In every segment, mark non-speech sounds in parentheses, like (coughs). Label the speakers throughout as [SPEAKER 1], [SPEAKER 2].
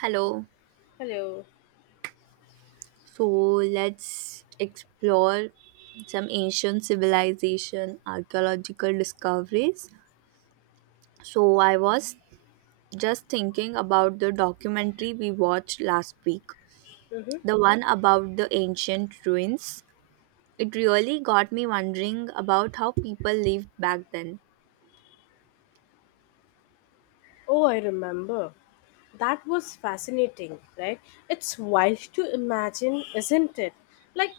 [SPEAKER 1] Hello.
[SPEAKER 2] Hello.
[SPEAKER 1] So let's explore some ancient civilization archaeological discoveries. So I was just thinking about the documentary we watched last week,
[SPEAKER 2] hmm
[SPEAKER 1] the one about the ancient ruins. It really got me wondering about how people lived back then.
[SPEAKER 2] Oh, I remember. That was fascinating, right? It's wild to imagine, isn't it? Like,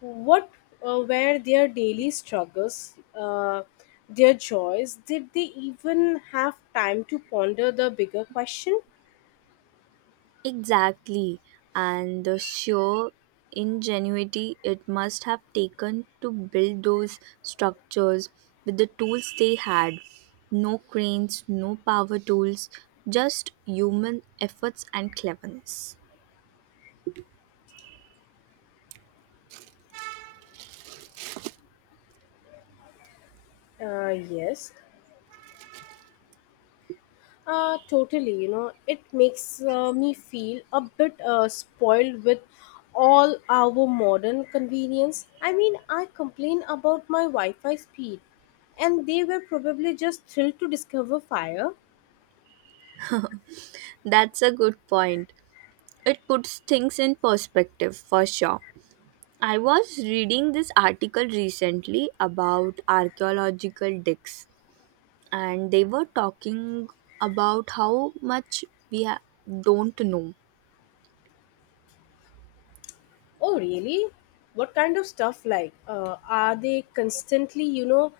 [SPEAKER 2] what uh, were their daily struggles, uh, their joys? Did they even have time to ponder the bigger question?
[SPEAKER 1] Exactly, and the sheer ingenuity it must have taken to build those structures with the tools they had. No cranes, no power tools, just human efforts and cleverness.
[SPEAKER 2] Uh, yes, totally, you know, it makes me feel a bit spoiled with all our modern convenience. I mean, I complain about my Wi Fi speed, and they were probably just thrilled to discover fire.
[SPEAKER 1] That's a good point. It puts things in perspective for sure. I was reading this article recently about archaeological digs and they were talking about how much we ha- don't know.
[SPEAKER 2] Oh, really? What kind of stuff like? Are they constantly, you know,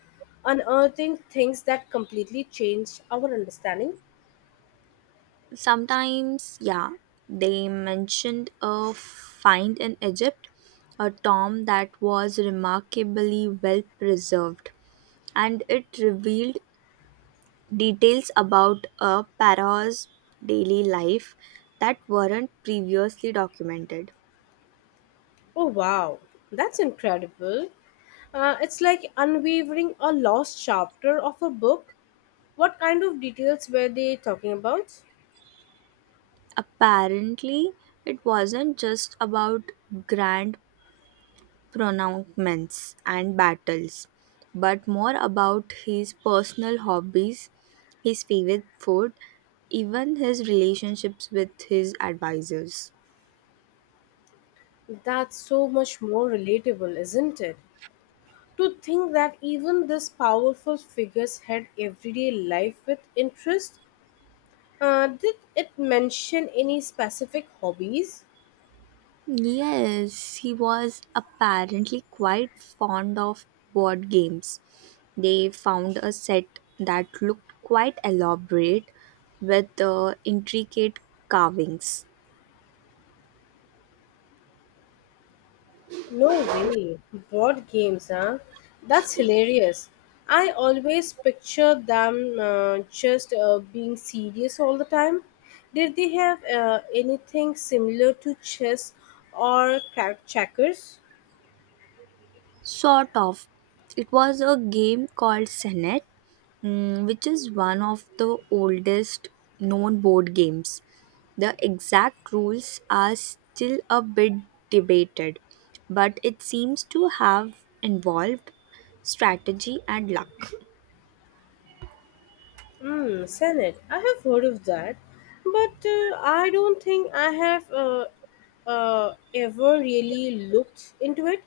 [SPEAKER 2] unearthing things that completely change our understanding?
[SPEAKER 1] Sometimes, yeah, they mentioned a find in Egypt, a tomb that was remarkably well preserved, and it revealed details about a pharaoh's daily life that weren't previously documented.
[SPEAKER 2] Oh, wow. That's incredible. It's like unwavering a lost chapter of a book. What kind of details were they talking about?
[SPEAKER 1] Apparently, it wasn't just about grand pronouncements and battles, but more about his personal hobbies, his favorite food, even his relationships with his advisors.
[SPEAKER 2] That's so much more relatable, isn't it? To think that even these powerful figures had everyday life with interest. Did it mention any specific hobbies?
[SPEAKER 1] Yes, he was apparently quite fond of board games. They found a set that looked quite elaborate with intricate carvings.
[SPEAKER 2] No way. Board games, huh? That's hilarious. I always picture them just being serious all the time. Did they have anything similar to chess or crack checkers?
[SPEAKER 1] Sort of. It was a game called Senet. Which is one of the oldest known board games. The exact rules are still a bit debated, but it seems to have involved strategy and luck.
[SPEAKER 2] Hmm, Senate. I have heard of that, but I don't think I have ever really looked into it.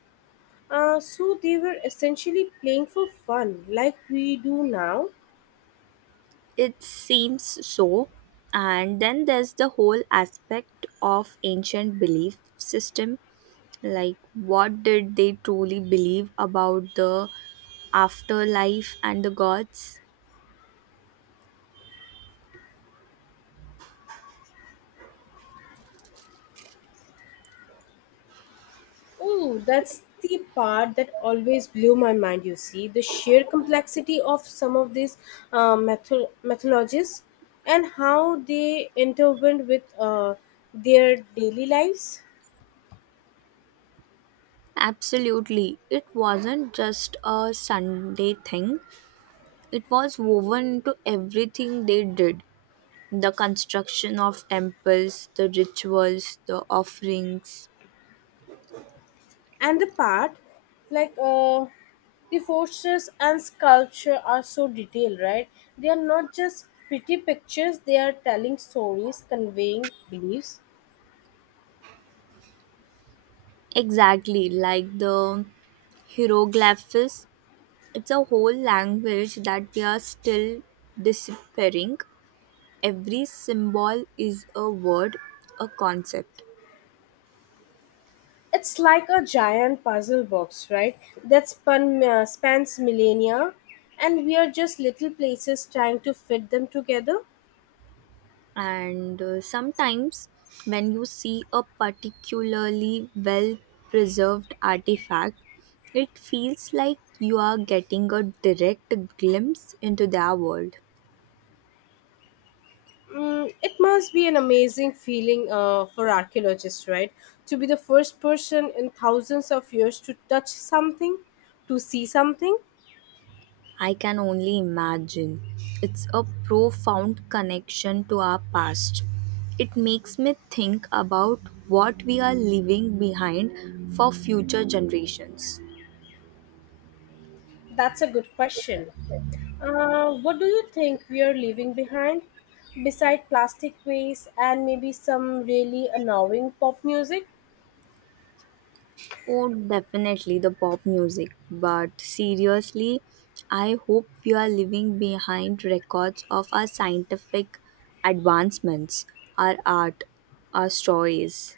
[SPEAKER 2] So they were essentially playing for fun, like we do now.
[SPEAKER 1] It seems so. And then there's the whole aspect of ancient belief system, like what did they truly believe about the afterlife and the gods?
[SPEAKER 2] Oh, that's the part that always blew my mind, you see, the sheer complexity of some of these methodologies and how they intertwined with their daily lives.
[SPEAKER 1] Absolutely. It wasn't just a Sunday thing, it was woven into everything they did: the construction of temples, the rituals, the offerings.
[SPEAKER 2] And the part, like the forces and sculpture are so detailed, right? They are not just pretty pictures, they are telling stories, conveying beliefs.
[SPEAKER 1] Exactly, like the hieroglyphs. It's a whole language that we are still disappearing. Every symbol is a word, a concept.
[SPEAKER 2] It's like a giant puzzle box, right? That spans millennia, and we are just little places trying to fit them together.
[SPEAKER 1] And sometimes when you see a particularly well preserved artifact, it feels like you are getting a direct glimpse into their world.
[SPEAKER 2] Mm, it must be an amazing feeling for archaeologists, right? To be the first person in thousands of years to touch something, to see something.
[SPEAKER 1] I can only imagine it's a profound connection to our past. It makes me think about what we are leaving behind for future generations.
[SPEAKER 2] That's a good question. What do you think we are leaving behind? Beside plastic waste and maybe some really annoying pop music?
[SPEAKER 1] Oh, definitely the pop music. But seriously, I hope we are leaving behind records of our scientific advancements, our art, our stories.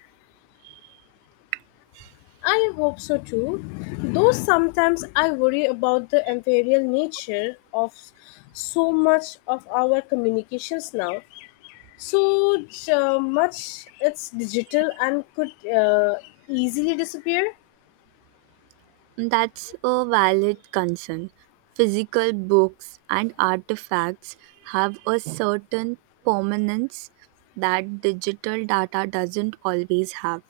[SPEAKER 2] I hope so too, though sometimes I worry about the imperial nature of so much of our communications now. So much it's digital and could easily disappear.
[SPEAKER 1] That's a valid concern. Physical books and artifacts have a certain permanence that digital data doesn't always have.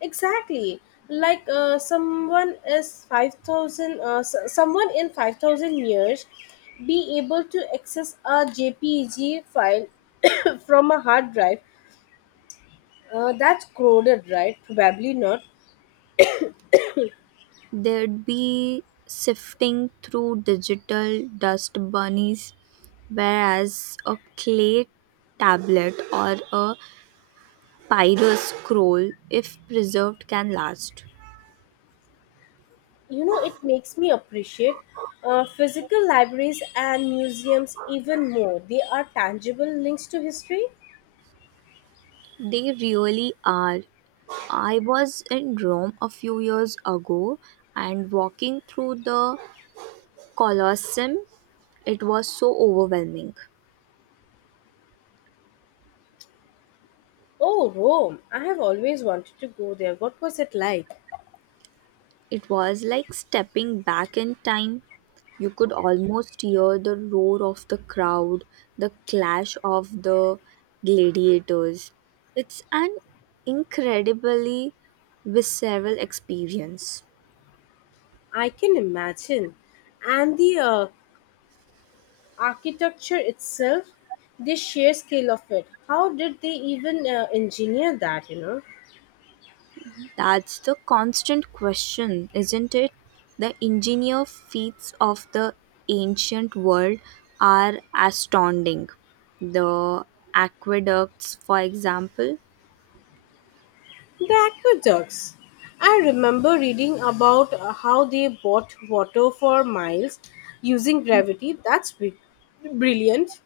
[SPEAKER 2] Exactly, someone in 5,000 years, be able to access a JPG file (coughs) from a hard drive. That's crowded, right? Probably not.
[SPEAKER 1] They'd be sifting through digital dust bunnies, whereas a clay tablet or a papyrus scroll, if preserved, can last.
[SPEAKER 2] You know, it makes me appreciate physical libraries and museums even more. They are tangible links to history.
[SPEAKER 1] They really are. I was in Rome a few years ago and walking through the Colosseum, it was so overwhelming.
[SPEAKER 2] Oh, Rome, I have always wanted to go there. What was it like?
[SPEAKER 1] It was like stepping back in time. You could almost hear the roar of the crowd, the clash of the gladiators. It's an incredibly visceral experience.
[SPEAKER 2] I can imagine. And the architecture itself, the sheer scale of it, how did they even engineer that, you know?
[SPEAKER 1] That's the constant question, isn't it? The engineer feats of the ancient world are astounding. The aqueducts, for example.
[SPEAKER 2] The aqueducts. I remember reading about how they bought water for miles using gravity. That's brilliant.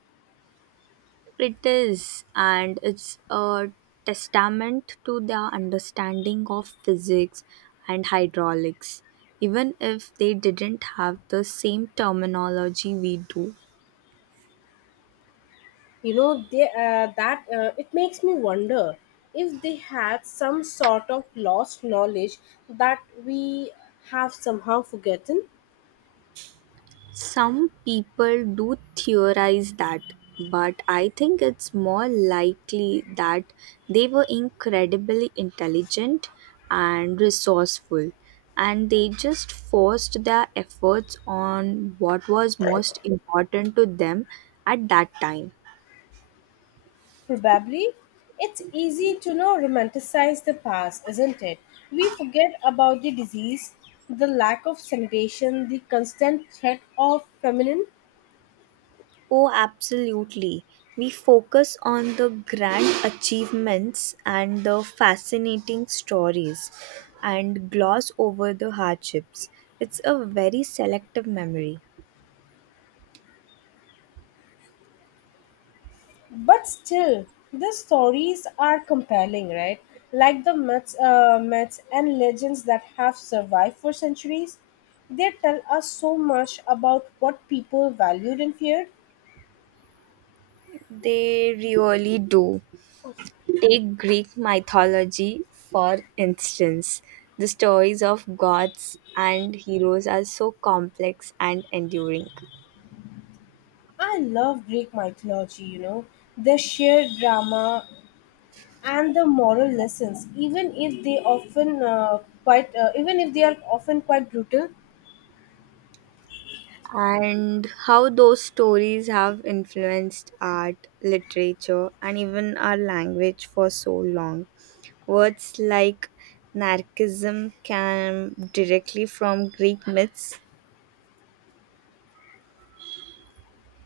[SPEAKER 1] It is, and it's a testament to their understanding of physics and hydraulics, even if they didn't have the same terminology we do.
[SPEAKER 2] You know, they, that it makes me wonder if they had some sort of lost knowledge that we have somehow forgotten.
[SPEAKER 1] Some people do theorize that, but I think it's more likely that they were incredibly intelligent and resourceful, and they just forced their efforts on what was most important to them at that time.
[SPEAKER 2] Probably. It's easy to know romanticize the past, isn't it? We forget about the disease, the lack of sanitation, the constant threat of famine.
[SPEAKER 1] Oh, absolutely. We focus on the grand achievements and the fascinating stories and gloss over the hardships. It's a very selective memory.
[SPEAKER 2] But still, the stories are compelling, right? Like the myths and legends that have survived for centuries, they tell us so much about what people valued and feared.
[SPEAKER 1] They really do. Take Greek mythology, for instance. The stories of gods and heroes are so complex and enduring.
[SPEAKER 2] I love Greek mythology, you know, the sheer drama and the moral lessons even if they are often quite brutal.
[SPEAKER 1] And how those stories have influenced art, literature, and even our language for so long. Words like narcissism came directly from Greek myths.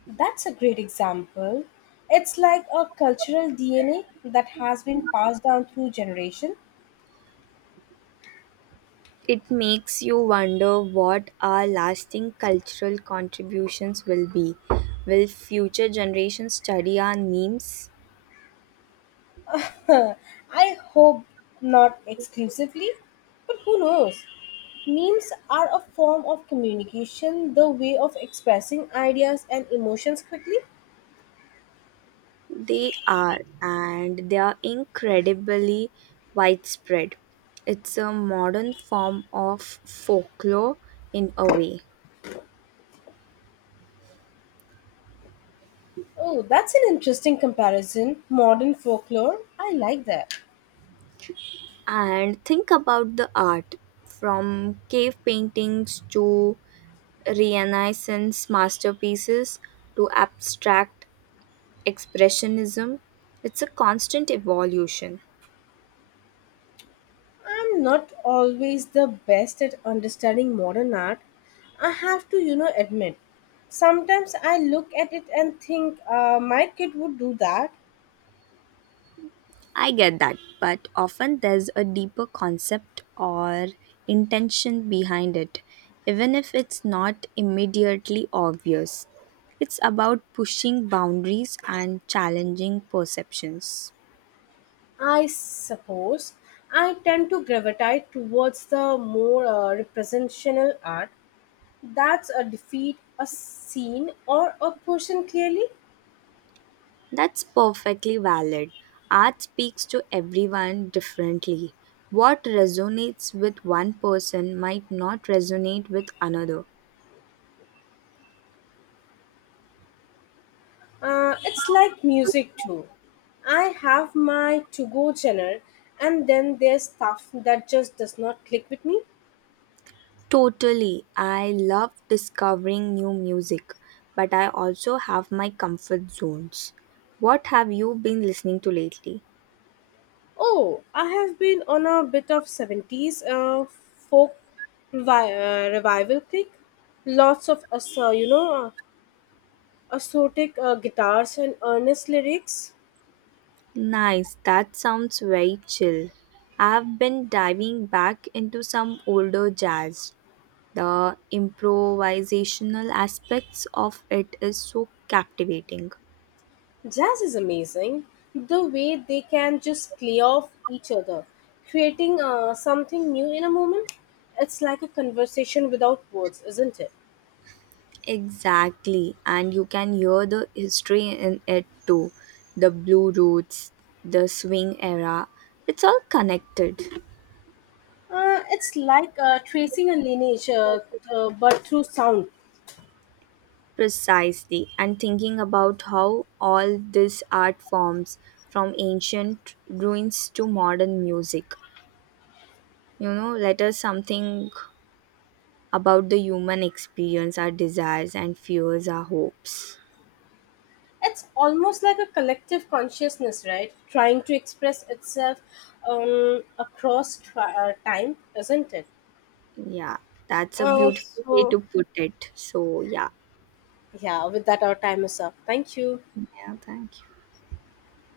[SPEAKER 2] That's a great example. It's like a cultural DNA that has been passed down through generation.
[SPEAKER 1] It makes you wonder what our lasting cultural contributions will be. Will future generations study our memes?
[SPEAKER 2] (laughs) I hope not exclusively, but who knows? Memes are a form of communication, the way of expressing ideas and emotions quickly.
[SPEAKER 1] They are, and they are incredibly widespread. It's a modern form of folklore in a way.
[SPEAKER 2] Oh, that's an interesting comparison. Modern folklore, I like that.
[SPEAKER 1] And think about the art, from cave paintings to Renaissance masterpieces to abstract expressionism. It's a constant evolution.
[SPEAKER 2] I'm not always the best at understanding modern art. I have to, you know, admit. Sometimes I look at it and think my kid would do that.
[SPEAKER 1] I get that, but often there's a deeper concept or intention behind it, even if it's not immediately obvious. It's about pushing boundaries and challenging perceptions.
[SPEAKER 2] I suppose I tend to gravitate towards the more representational art. That's a defeat, a scene, or a person clearly.
[SPEAKER 1] That's perfectly valid. Art speaks to everyone differently. What resonates with one person might not resonate with another.
[SPEAKER 2] It's like music too. I have my to go channel, and then there's stuff that just does not click with me.
[SPEAKER 1] Totally. I love discovering new music, but I also have my comfort zones. What have you been listening to lately?
[SPEAKER 2] Oh, I have been on a bit of 70s folk revival kick. Lots of, us- so, you know, assortic guitars and earnest lyrics.
[SPEAKER 1] Nice. That sounds very chill. I've been diving back into some older jazz. The improvisational aspects of it is so captivating.
[SPEAKER 2] Jazz is amazing. The way they can just play off each other, creating something new in a moment. It's like a conversation without words, isn't it?
[SPEAKER 1] Exactly, and you can hear the history in it too. The Blue Roots, the swing era, it's all connected.
[SPEAKER 2] It's like tracing a lineage, but through sound.
[SPEAKER 1] Precisely, and thinking about how all these art forms, from ancient ruins to modern music, you know, let us something about the human experience, our desires and fears, our hopes.
[SPEAKER 2] It's almost like a collective consciousness, right? Trying to express itself across time, isn't it?
[SPEAKER 1] Yeah, that's a
[SPEAKER 2] Uh,
[SPEAKER 1] beautiful way
[SPEAKER 2] so,
[SPEAKER 1] to put it. So, yeah.
[SPEAKER 2] yeah, with that, our time is up. Thank you.
[SPEAKER 1] Yeah, thank you.